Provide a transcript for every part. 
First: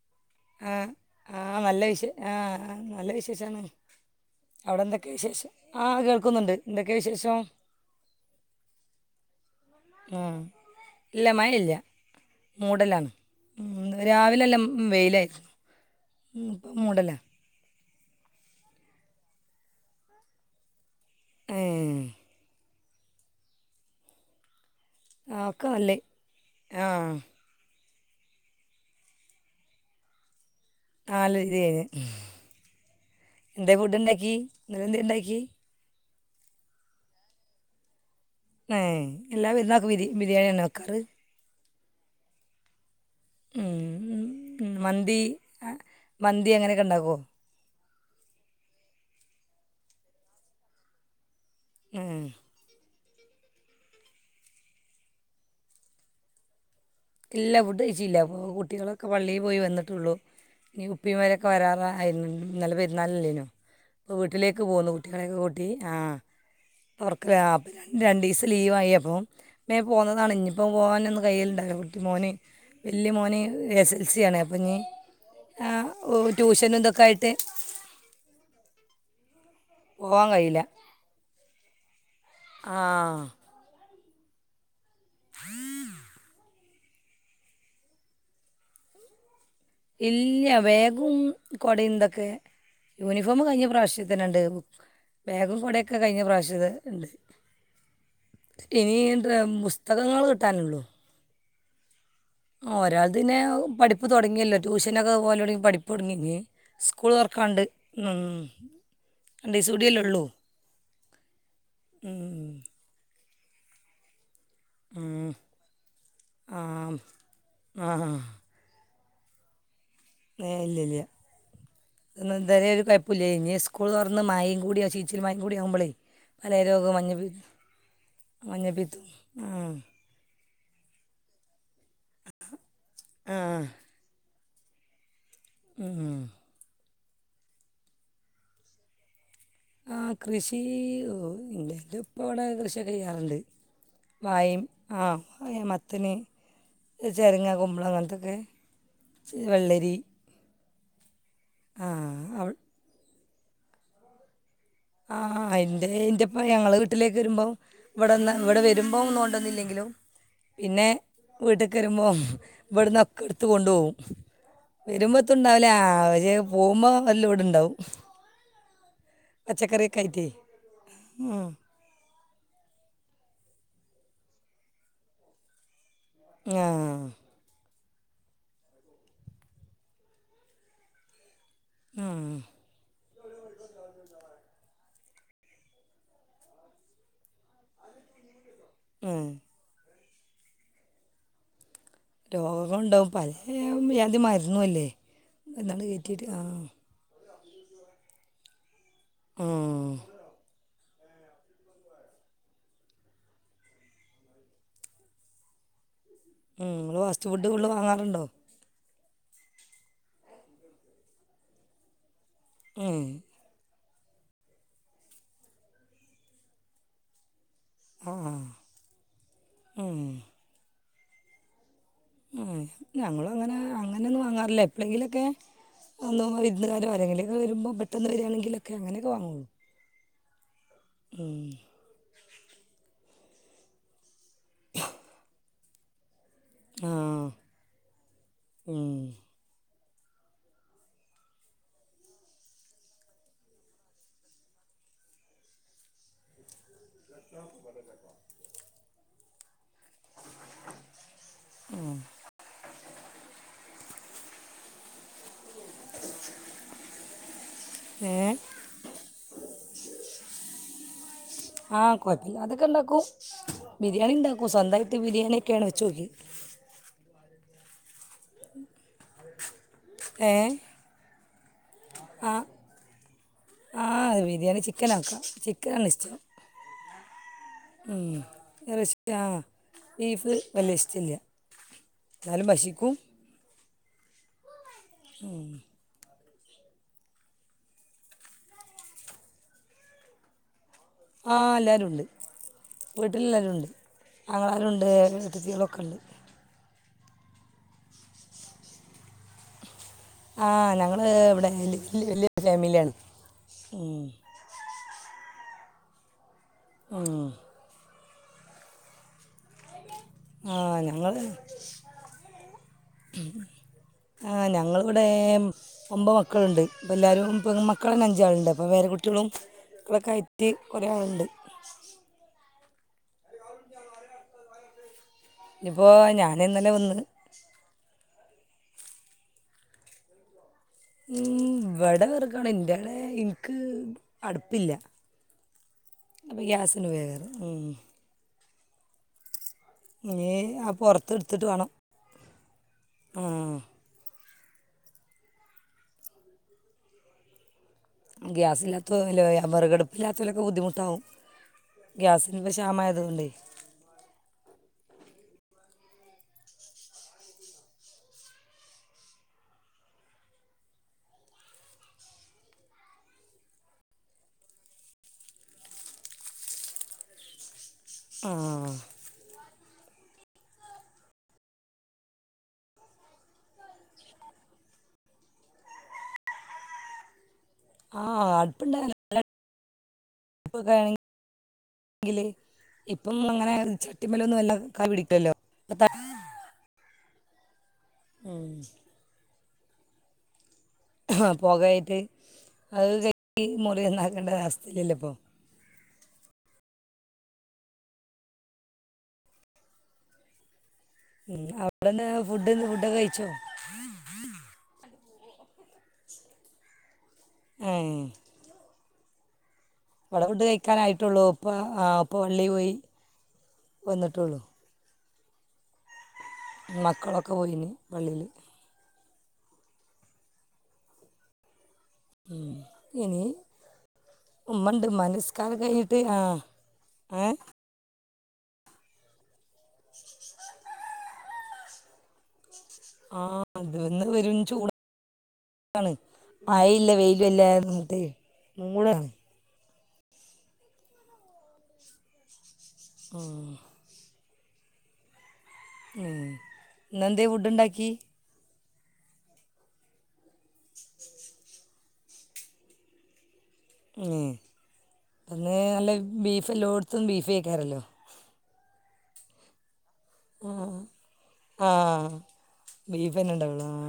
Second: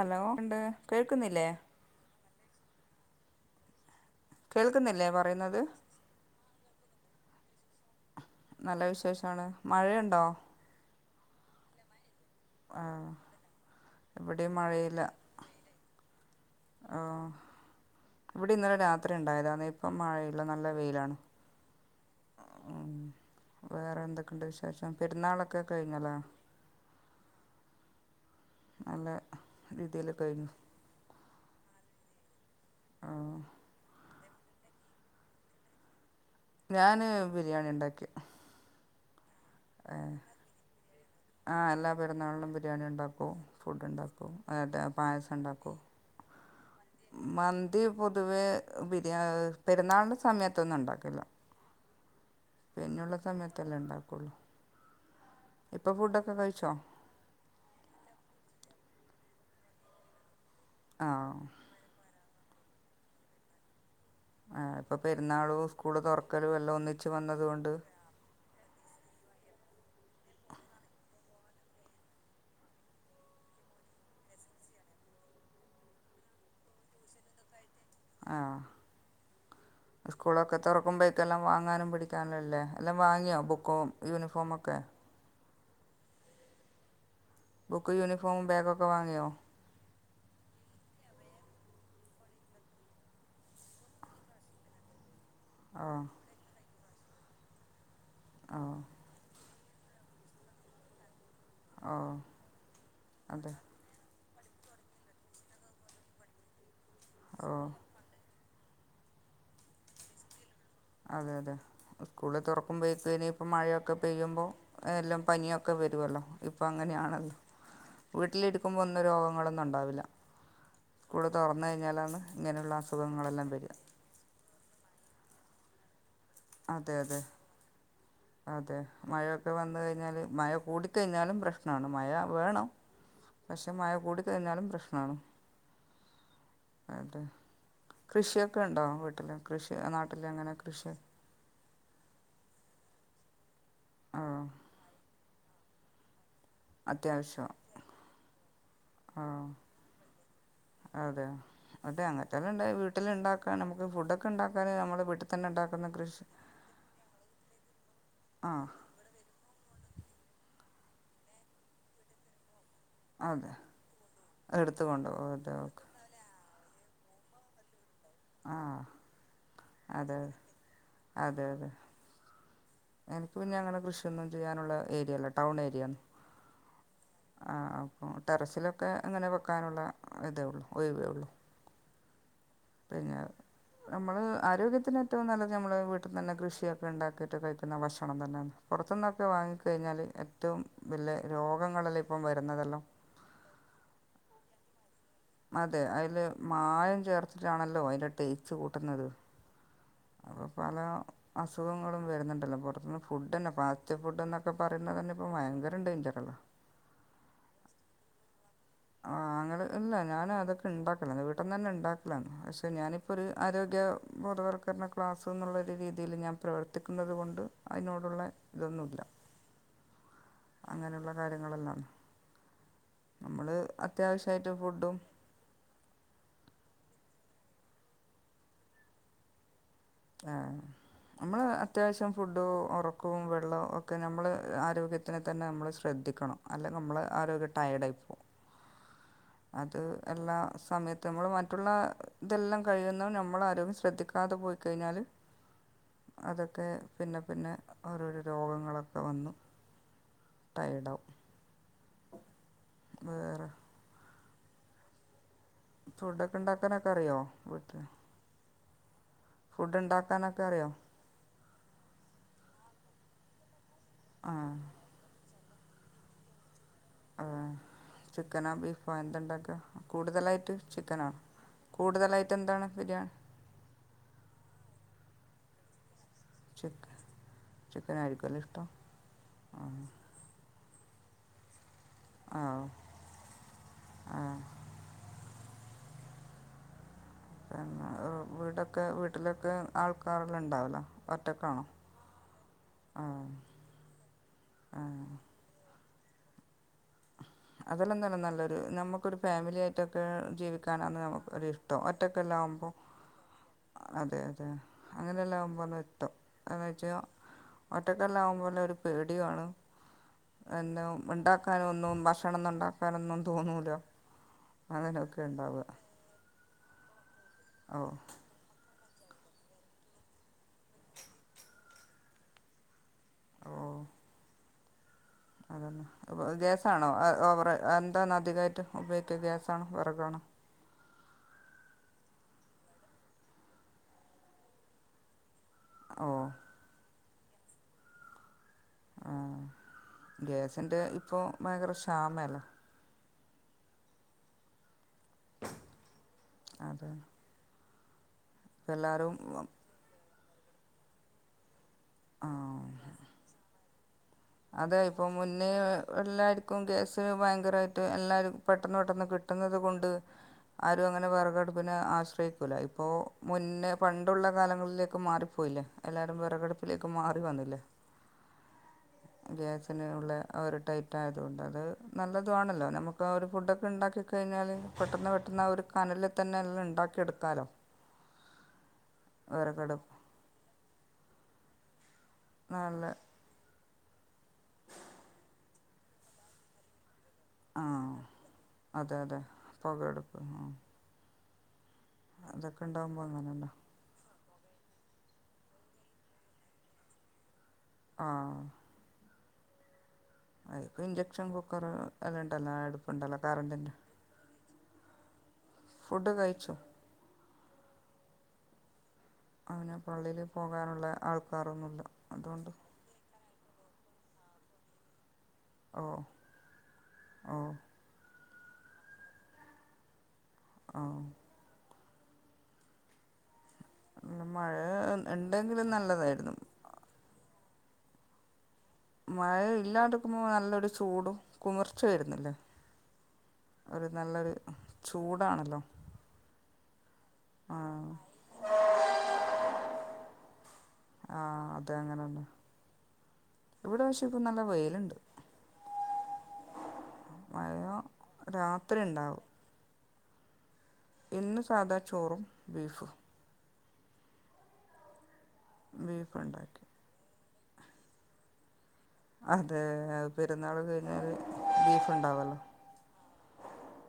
ണ്ട് ആ കേൾക്കുന്നില്ലേ? ആ നല്ല വിശ ആ നല്ല വിശേഷാണ്. അവിടെ കേൾക്കുന്നില്ലേ എന്തൊക്കെ വിശേഷം, പറയുന്നത് ആ കേൾക്കുന്നുണ്ട്, എന്തൊക്കെയ വിശേഷം. നല്ല വിശേഷവാണ്. ആ മഴയുണ്ടോ? ഇല്ല മഴ ഇല്ല. ആ മൂടലാണ്, മ് രാവിലെ ഇവിടെയും എല്ലാം മഴയില്ല വെയിലായിരുന്നു. മ് ഇപ്പം ആ മൂടലാ. ഇവിടെ ഇന്നലെ രാത്രി ഇണ്ടായതാണ്, ഇപ്പം മഴ ഇല്ല, നല്ല വെയിലാണ്. ഏ മ് വേറെ എന്തൊക്കെണ്ട് വിശേ ശേഷം ആ പെരുന്നാളൊക്കെ ഒക്കെ നല്ല കഴിഞ്ഞല്ലേ. ആ നല്ല രീതിയില് കഴിഞ്ഞു. നല്ല രീതി കഴിഞ്ഞ്. ന്തേ ഫുഡ്‌ ഇണ്ടാക്കി. നിങ്ങൾ എന്ത്ണ്ടാക്കി. ഞാന് ബിരിയാണി ഇണ്ടാക്കിയെ. ങേ എല്ലാം പെരുന്നാക്കും ബിരി ബിരിയാണിന്നെ വെക്കാറ്. ആ എല്ലാ പെരുന്നാളിനും ബിരിയാണി ഉണ്ടാക് ഓ ഉം, ഫുഡ് ഉം, ഉണ്ടാക്കും, ഉം, [unintelligible] മന്തി പായസം ആ, ഉണ്ടക്കും, മന്തി അങ്ങനെയൊക്കെ ഉണ്ടാക്കുമോ മന് ന്തി പൊതുവേ ബിരിയാ പെരുന്നാളിന്റെ സമയത്തൊന്നും ഉണ്ടാക്കില്ല. മ് ഇങ്ങള്ള സമയത്തല്ലേ ഇണ്ടാക്കുള്ളൂ, ഇപ്പൊ ഫുഡൊക്കെ കഴിച്ചോ? ഇല്ല ഫുഡ് കഴിച്ചില്ല, വ് കുട്ടികളൊക്കെ പള്ളിൽ പോയി വന്നിട്ടുള്ളു. ഈ ആ ഉപ്പിമാരൊക്കെ വരാറായി നല്ല പെരുന്നാളല്ലേനോ? പ്പ ആ വീട്ടിലേക്ക് പോകുന്നു ഇപ്പോൾ കുട്ടികളെയൊക്കെ പെരുന്നാളും കൂട്ടി, സ്കൂൾ തുറക്കലും എല്ലാം പ്പ ഒന്നിച്ച് അവർക്ക് ആ വന്നതുകൊണ്ട് രണ്ടിവസം ലീവായി അപ്പം മേം പോന്നതാണ്. ഇഞ് ഇപ്പം പോകാനൊന്നും കയ്യലുണ്ടാവൂല്ല. മോന് വല്യ മോന് എസ് എൽ സിയാണ്. അപ്പഞ് ആ ട്യൂഷനും ഇതൊക്കെ ആയിട്ട് ആ പോകാൻ കഴിയില്ല സ്കൂളൊക്കെ തുറക്കുമ്പോഴേക്കെല്ലാം വാങ്ങാനും പിടിക്കാനും ഇല്ലേ? ആ എല്ലാം വാങ്ങിയോ ബുക്കും യൂണിഫോമൊക്കെ. ബുക്ക് യൂണിഫോമും ബേഗൊക്കെ വാങ്ങിയോ ഇല്ല്യ ബാഗും കൊടേം തൊക്കെ യൂണിഫോമ് കഴിഞ്ഞ പ്രാവശ്യത്തന്നണ്ട് ബാഗും ആ കൊടെക്കെകഴിഞ്ഞ പ്രാവശ്യതെ ഇണ്ട് ആ ഇനിയെണ്ട്രാമുസ് തകങ്ങൾ കിട്ടാനുള്ളൂ ആ ആ ഒരാൾ ത് ന്നേ പഠിപ്പ്ർ തൊടങ്ങിയല്ലോ ട്യൂഷനൊക്കെ പോലൊടങ്ങി പഠിപ്പൊടങ്ങിങേ ഓ സ്കൂളൊർക്കാണ്ട് നം രണ്ടീസൂടിഅല്ലേ ഉള്ളൂ അതെതെ സ്കൂള് ഉം, തൊറക്കുമ്പേത്തിന് പ്പം മഴയൊക്കെ പെയ്യുമ്പോ എല്ലാം ഉം, പനിയൊക്കെ വരുവല്ലോ ആ ഇപ്പൊ അങ്ങനെയാണല്ലോ ആ വീട്ടിലിരിക്കുമ്പോ ഒന്നും രോഗങ്ങളൊന്നൊണ്ടാവില്ല ന്നേ ഇല്ല്യല്ല്യ ഇന്ന് തരേ ഇങ്ങനെയുള്ള ഒരു അസുഖങ്ങളെല്ലാം കൊയപ്പല്ല്യാനി വരിക സ്കൂള് തൊറന്ന് മയയും കൂടിയശി ച്ചിരി മയേം കൂടി ആകുമ്പളെ അതെ അതെ അതെ മഞ്ഞപ്പിത്തം ആ മഴയൊക്കെ വന്ന് കഴിഞ്ഞാല് മഴ ഓടിത്ത് കഴിഞ്ഞാലും പ്രശ് [unintelligible] മഴ വേണം ആ പക്ഷെ മഴ കൂടി [unintelligible] പ്രശ്നാണ് ഉം ഉം [inaudible] കൃഷിയൊക്കെണ്ടോ വീട്ടിൽ കൃഷി ആ നാട്ടിൽ അങ്ങനെ കൃഷി [unintelligible] ഇത് ഇപ്പോ ഇടെ കൃഷിയൊക്കെ ചെയ്യാറുണ്ട് ആ വായേം ആഹ് [unintelligible] മത്തന് അത്യാവശ്യം ചെരങ്ങ കുമ്പളം അങ്ങനത്തൊക്കെ ആ വെള്ളരി അതെ ആ അതേ അവ അങ്ങത്തെല്ലാം ഇണ്ടായ വീട്ടിൽ ഇണ്ടാക്ക ക നമ്ക്ക് ഫുഡൊക്കെണ്ടാക്കാം ആഹ എന്റെ എന്റെപ്പ ഞങ്ങള് വീട്ടിലേക്ക് വരുമ്പോം ഇവിടെന്ന് ആ ഇവിടെ വരുമ്പോ ഒന്നുംകൊണ്ടന്നില്ലെങ്കിലും പിന്നെ വീട്ട്ക്ക് വരുമ്പോം ഇവിടുന്നൊക്കെ ഇട്ത്ത് അതെ കൊണ്ടു പോവും എടുത്ത് കൊണ്ടുപോകും അതെ വരുമ്പോഴത്തുംണ്ടാവൂല ഓക്കെ അവര് പോവുമ്പോ വല്ല ഇവിടെ ഉണ്ടാവും ആഹ പച്ചക്കറിയൊക്കായിറ്റെ അതെ എനിക്ക് പിന്നെ അങ്ങനെ കൃഷിയൊന്നും ചെയ്യാനുള്ള ഏരിയല്ല ടൗൺ ഏരിയാണ് ആഹ് ആഹ് ടെറസിലൊക്കെ അങ്ങനെ വെക്കാനുള്ള ഇതേ ഉള്ളൂ ഒയിവേ ഉള്ളൂ ആ പിന്നെ നമ്മള് ആരോഗ്യ ത്തിന് ഏറ്റവും നല്ലത് നമ്മള് വീട്ടിനെന്നെ കൃഷിയൊക്കെണ്ടാക്കിട്ട് കഴി ക്കുന്ന ഭക്ഷണം തന്നെണ്. പുറത്തുന്നൊക്കെ ആ വാങ്ങിക്കഴിഞ്ഞാല് ഏറ്റവും വല്ല്യേ രോ രോഗങ്ങള്ണ്ടാവും പലേവ്യാതിമര് ന്നുല്ലേ. അതെ ഐല് മായം ചേർത്ത് ട്ടാണല്ലോ അതില് ടേസ്റ്റ്‌ കൂട്ടുന്നത്. മ് അപ്പൊ പല അസുഖങ്ങളും വരുന്നുണ്ടല്ലോ. പുറത്തനിന്ന് ഫുഡെന്നെ ഫാസ്റ്റ് ഫുഡ്ന്നൊക്കെ പറയുന്നതെന്നെ ഇപ്പ ഭയങ്കര ഡെയ്ൻജെറാ. മ് ങ്ങള് ഫാസ്റ്റ് ഫുഡ് ഫുള്ള് വാങ്ങാറ്ണ്ടോ? ആ ങ്ങള് ഇല്ല ഞാനതൊക്കെ ഇണ്ടാക്കലാ വീട്ടന്നന്നെ ഇണ്ടാക്ക ലാണ് പക്ഷേ ഉം. ഞാനിപ്പോര് ആരോഗ്യ ബോധവൽക്കരണ ക്ലാസ്ന്നുള്ളൊരു രീതീല് ഞാൻ പ്രവർത്തിക്കുന്നുന്നത് കൊണ്ട് ആ അതിനോട്ള്ള ഇതൊന്നൂല്ല. ഉം. അങ്ങനെള്ള കാര്യങ്ങളെല്ലാണ് ഏ ഞങ്ങളുങ്ങനെ അങ്ങനൊന്നും അത്യാവശ്യമായിട്ട് വാങ്ങാറില്ല. ഫുഡും എപ്പളെങ്കിലൊക്കെ തോനുമ്പോ വിർ കാരോ ആരെങ്കിലൊക്കെ വരുമ്പോ പെട്ടെന്ന് വരാണെങ്കിലൊക്കെങ്ങനൊക്കെ വാങ്ങുള്ളൂ. ആഹ് ഉം. നമ്മള് അത്യാവശ്യം ഫുഡോ ഉറക്കവും വെള്ളോം ഒക്കെ നമ്മള് ആരോഗ്യത്തിന് തന്നെ നമ്മള് ശ്ര ശ്രദ്ധിക്കണം. ആ അല്ലെങ്കിമ്മളെ ആരോഗ്യം ടയേടായിപ്പോകും. ഉം. അത് എല്ലാ സമയത്തും നമ്മള് മറ്റുള്ള ഇതെല്ലം കഴിയുന്നതും നമ്മളെ ആരോഗ്യം ശ്രദ്ധിക്കാതെ പോയി കഴിഞ്ഞാല് അതൊക്കെ പിന്നെ പിന്നെ ഓരോരോ രോഗങ്ങളൊക്കെ വന്ന് ടയേടാകും മ് വേറെ ഫുഡൊക്കെ ണ്ടാക്കാനൊക്കെ അറിയോ ഉണ്ടാക്കാനൊക്കെ അറിയുമോ ആഹ് കൊഴപ്പല്ലാതൊക്കെണ്ടാ ക്കും ബിരിയാണി ആ ഇണ്ടാക്കും സ്വന്തായിട്ട് ബിരിയാണി കേണച്ചോകി ആഹ് ചിക്കനാ ബീഫോ എന്ത്ണ്ടാക്കുക ഏ കൂടുതലായിട്ട് ചിക്കനാ ആ കൂടുതലായിട്ട് എന്താണ് ബിരിയാ ആ ബിരിയാണി ചിക്കൻ ആക്കാം ചിക്കനാണ് ഇഷ്ട്ടം ഉം ചിക്കനായിരിക്കും അല്ലേ ഇഷ്ടം ഇറശി ആഹ് ബീഫ് വല്യാഇഷ്ട്ടില്ലാ എന്നാലും ഭഷിക്കും ആഹ് ഉം പിന്നെ വീടൊക്കെ വീട്ടിലൊക്കെ ആൾക്കാരെല്ലാം ഉണ്ടാവുലേ ആ എല്ലാവരും ഉണ്ട് ആ വീട്ടിലെല്ലാരും ഉണ്ട് ആങ്ങളമാരുണ്ട് ആ ഏട്ടത്തികളൊക്കെണ്ട് അതെല്ലാം തന്നെ നല്ലൊര് നമുക്കൊരു ഫാമിലിയാ ട്ടൊക്കെ ആ ജീവിക്കാനാണ് ഞങ്ങൾ നമുക്ക് ഒരു ഇവിടെ ഇഷ്ടം വലിയ വലിയ ഒറ്റക്കെല്ലാവകുമ്പോ ഫാമിലിയാണ് ഉം. അതെ അതെ അങ്ങനെല്ലാം വനട്ടോ അങ്ങച്ച ഒ ഉം. ഒറ്റക്കെല്ലാം അകുമ്പോലെ ഒരു പേടിയാണ് ആ എന്നെ ഞങ്ങൾ ഉണ്ടാക്കാനും ഒന്നും ഭക്ഷ് ഭക്ഷണംന്നുണ്ടാക്കാനൊന്നും തോന്നൂല ആ ഞങ്ങളിവിടെ അങ്ങനെയൊക്കെ ഇണ്ടാവ ഒമ്പത് മക്കളുണ്ട് അപ്പോ എല്ലാരും പെൺമക്കളന്നെ അഞ്ചാള്ണ്ട് അപ്പോ പേര കുട്ടി ട്ട്യളും മക്കളൊക്കെ ആയിട്ട് കൊറേ ആളുണ്ട് ഓ അതന്നെ ഇപ്പോൾ ഇവി ഞാൻ ഇന്നലെ ഗ്യാസാണോ വന്ന് അ ഓവറേ എന്താണ ധികയിറ്റ് ഉപയോഗിക്കുക ഗ്യാസാണോ വേറകാണോ ഉം ഇവിടെ വെറകാണ് ഇന്റാടെ ഇൻക്ക് അടുപ്പില്ല ഓ അപ്പ ഗ്യാസന് വേഗ ഏ ആ ആ ഗ്യാസിന്റെ ഇപ്പൊ ഭയങ്കര ക്ഷാമെലേ ഉം അതെ എല്ലാവരും ഗ്യസില്ലാത്തൊന്നുല്ല വെ വിറകടുപ്പില്ലാത്ത ത്തിലൊക്കെ ബുദ്ധിമുട്ടാവും ഗ്യാസിന് ഇപ്പ ആ ക്ഷാമായതുകൊണ്ടേ അതെ ഇപ്പൊ മുന്നേ എല്ലാർക്കും ഗ്യസ് ഭയങ്കരമായിട്ട് എല്ലാരും പെട്ടന്ന് പെട്ടെന്ന് കിട്ടുന്നത് കൊണ്ട് ആരും അങ്ങനെ വിറകടുപ്പിനെ ആശ്രയിക്കൂല ഇപ്പൊ മുന്നേ പണ്ടുള്ള കാലങ്ങളിലേക്ക് മാറിപ്പോയില്ലേ എല്ലാരും വിറകടുപ്പിലേക്ക് മാറി വന്നില്ലേ ഉം ഗ്യാസിനുള്ള ഒരു ടൈറ്റായതുകൊണ്ട് അത് നല്ലതു ആണല്ലോ നമുക്ക് ആ ഒരു ഫുഡൊക്കെ ഉണ്ടാക്കി കഴിഞ്ഞാൽ പെട്ടെന്ന് പെട്ടെന്ന് ആ ഒരു കനലിൽ തന്നെ എല്ലാം ഉണ്ടാക്കിയെടുക്കാമല്ലോ ആ അട്പ്പ്ണ്ടായ വിറകടുപ്പ് ല്ല ഖാണ് ങ്കില് നല്ല ഇപ്പം അങ്ങനെ ചട്ടിമേലൊന്നും വെല്ലാ ക പിടിക്കല്ലോ ത ആ ഉം. അതെ അതെ പുക അടുപ്പ് ആ ഹാ പോകായി ത് അതൊക്കെ അത് ഉണ്ടാകുമ്പോൾ കെ അങ്ങനെയല്ലേ മുറി ഒന്നായിറ്റ് ങ്ങണ്ട രഅവസ്ഥല്ലല്ലോ ഇപ്പോ ആ അ ഇപ്പ ഇൻഞ്ചക്ഷൻ കുക്കറ് അവിടെ നിന്ന് അതെണ്ടല്ലോ ഫുഡ് ആ ഫുഡൊക്കെ അട്പ്പ്ണ്ടല്ലോ കഴിച്ചോ കറൻ്റിന്റെ ഫുഡ് കഴിച്ചു ഏ അങ്ങനെ പള്ളിയില് അവിടെ ഫുഡ് പോകാനുള്ള കഴിക്കാനായിട്ടുള്ളൂ ഇപ്പം ആൾക്കാരൊന്നുല്ല അതുകൊണ്ട് വന്ന്ട്ടൊള്ളു ഓ മക്കളൊക്കെ ഓ പോയിനി പള്ളീല് ആ ഇ ഇനി മഴ ഉമ്മൻണ്ട് മ്മാന്റെ നിസ്കാരൊക്കെ ഉണ്ടെങ്കിലും കഴിഞ്ഞിട്ട് ആ നല്ലതായിരുന്നു ഏ മഴേ ല്ലാണ്ട്ക്കുമ്പോ നല്ലൊരു ചൂടും കുമിർച്ച വരുന്നില്ലേ ആ അത് ഒരു വന്ന് നല്ലൊരു വരും ചൂടാ ചൂടാണല്ലോ ണ് ആയില്ല ആ വെയിലല്ലാതിര്ന്നിട്ടേ ആ അതെ അങ്ങനെയന്ന ആഹ് ഇപ്പം നല്ല വെയിലുണ്ട്. ഉം ഇന്ന് എന്തേ ഫുഡ് ഉണ്ടാക്കി? രത്രി ഇണ്ടാവും. ചോറും ബീഫും. ഏഹ് ഇന്ന് നല്ല ബീഫ് എല്ലാടുത്തും ബീഫെ [unintelligible] അതെ ആ പെരുന്നാൾ കഴിഞ്ഞാൽ ആ ബീഫ് ഉണ്ടാവുമല്ലോ ബീഫ്ന്നെ ഉണ്ടാവുള്ളു ആ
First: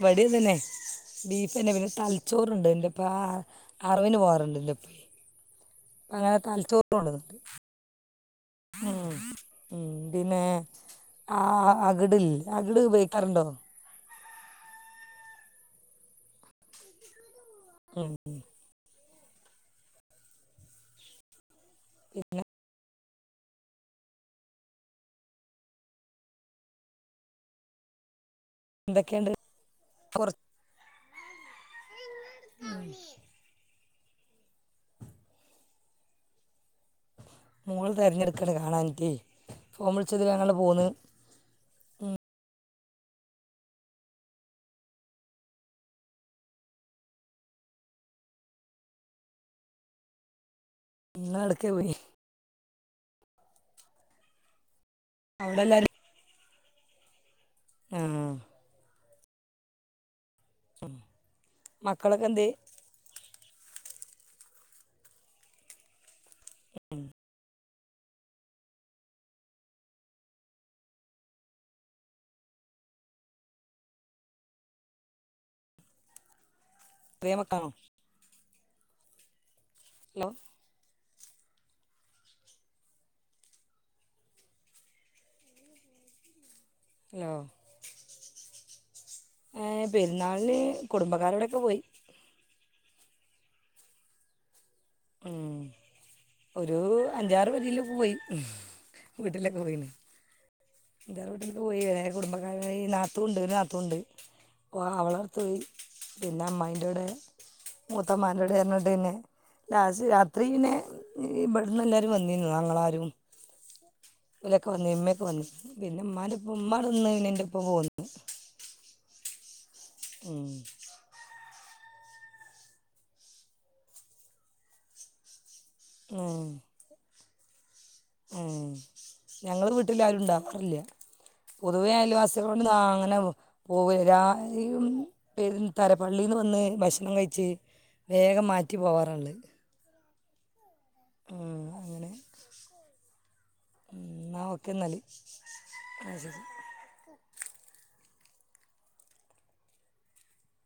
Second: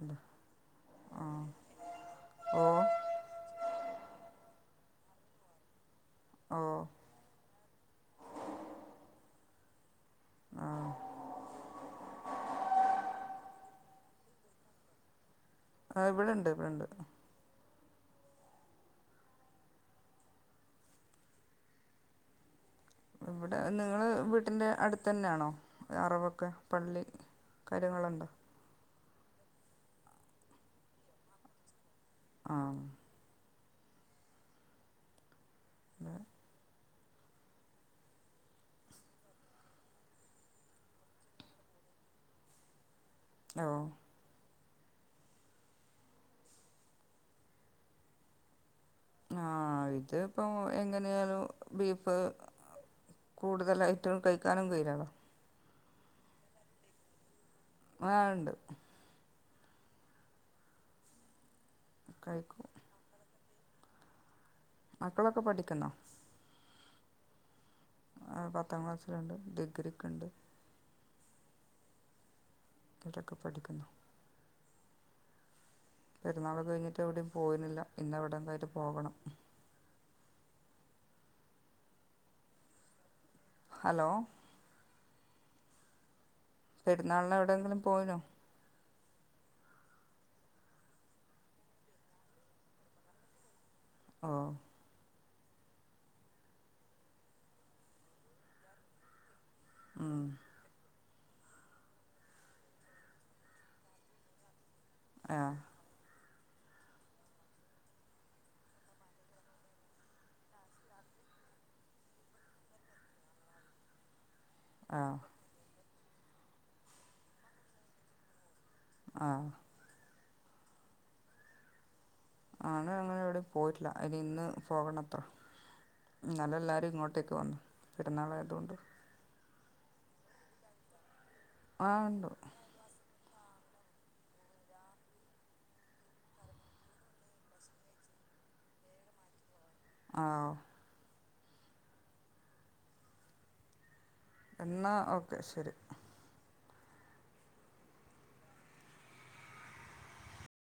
ഇവടിത് തന്നെ ആ ബീഫ് തന്നെ പിന്നെ ഓ തലച്ചോറിണ്ട് [unintelligible] അറവിന് പോവാറ്ണ്ട് എന്റെ [unintelligible] അങ്ങനെ ഓ തലച്ചോർ കൊണ്ടന്നിക്കിന് ഉം ഉം പിന്നെ ആ അകടി അകിട് ഉപയോഗിക്കാറുണ്ടോ? ആ ഇവിടെണ്ട് ഇവിടെണ്ട്. ഉം പിന്നെ ഇവിടെ നിങ്ങള് വീട്ടിന്റെ അടുത്ത തന്നെയാണോ അറവൊക്കെ പള്ളി കാര്യങ്ങളൊണ്ടോ? എന്തൊക്കെയിണ്ട് പൊറ ആ [inaudible] മോള് തിരഞ്ഞെടുക്കയാണ് കാണാനിട്ടേ ഫോം വിളിച്ചത് [unintelligible] ഓഹ് ആ ഇത് ഇപ്പം എങ്ങനെയാലും നിങ്ങളെടുക്കേ പോയി ബീഫ് കൂടുതലായിട്ടും കഴിക്കാനും കഴിയൂലാലോ അവിടെല്ലാരും ആ ഇണ്ട് ഉം മക്കളൊക്കെന്തേ? കഴിക്കും മക്കളൊക്കെ പഠിക്കുന്നാ. [unintelligible] പത്താം ക്ലാസ്സിലുണ്ട് ഡിഗ്രിക്ക്ണ്ട് [unintelligible] പഠിക്കുന്നു പെരുന്നാളൊക്കെ കയി ട്ട് എവിടേം ചെറിയ മക്കളാണോ പോകലില്ല ഇന്ന് അവിടം വരെ പോകണം ഹലോ ഹലോ പെരുന്നാളിന് എവിടെങ്കിലും പോയിനോ പെരുന്നാളില് കുടുംബക്കാരോടൊക്കെ പോയി ആ മ് ഒരു അഞ്ചാറ് [unintelligible] പോയി [unintelligible] ഉം [unintelligible] കുടുംബക്കാര നാത്തുണ്ട് ഒരു നാത്തൂൻണ്ട് ആ [unintelligible] പിന്നെ അമ്മായിൻ്റെൂടെ മൂത്തമാടെ [unintelligible] ല രാത്രിയിനെ ഇവിടുന്ന് എല്ലാരും വന്നിന്ന ആങ്ങളമാരും [unintelligible] ആ ഇമ്മയക്ക് വന്ന് പിന്നെ ഉമ്മാന്റെപ്പോ ഉമ്മ നിന്നുകഴിഞ് എൻ്റെ പ്പോ പോന്ന് ആ ഹ്മ്മ് ആണ് അങ്ങനെ എവിടെ പോയിട്ടില്ല ഇനി ഇന്ന് പോകണത്ര ഇന്നലെല്ലാരും ഇങ്ങോട്ട് [unintelligible] പെരുന്നാളായതുകൊണ്ട് ഞങ്ങള് വീട്ടിൽ ആരുണ്ടാവാറില്ല ആ പൊതുവെ ഉണ്ട് അയൽവാസികളോട് അങ്ങനെ പോവരും ര തര പള്ളിന്ന് വന്ന് ഭക്ഷണം കഴിച്ച് വേഗം മാറ്റി പോവാറുണ്ട് ആ അങ്ങനെ എന്ന ഓക്കെ എന്നാൽ ഓക്കെ ശരി ആ ശരി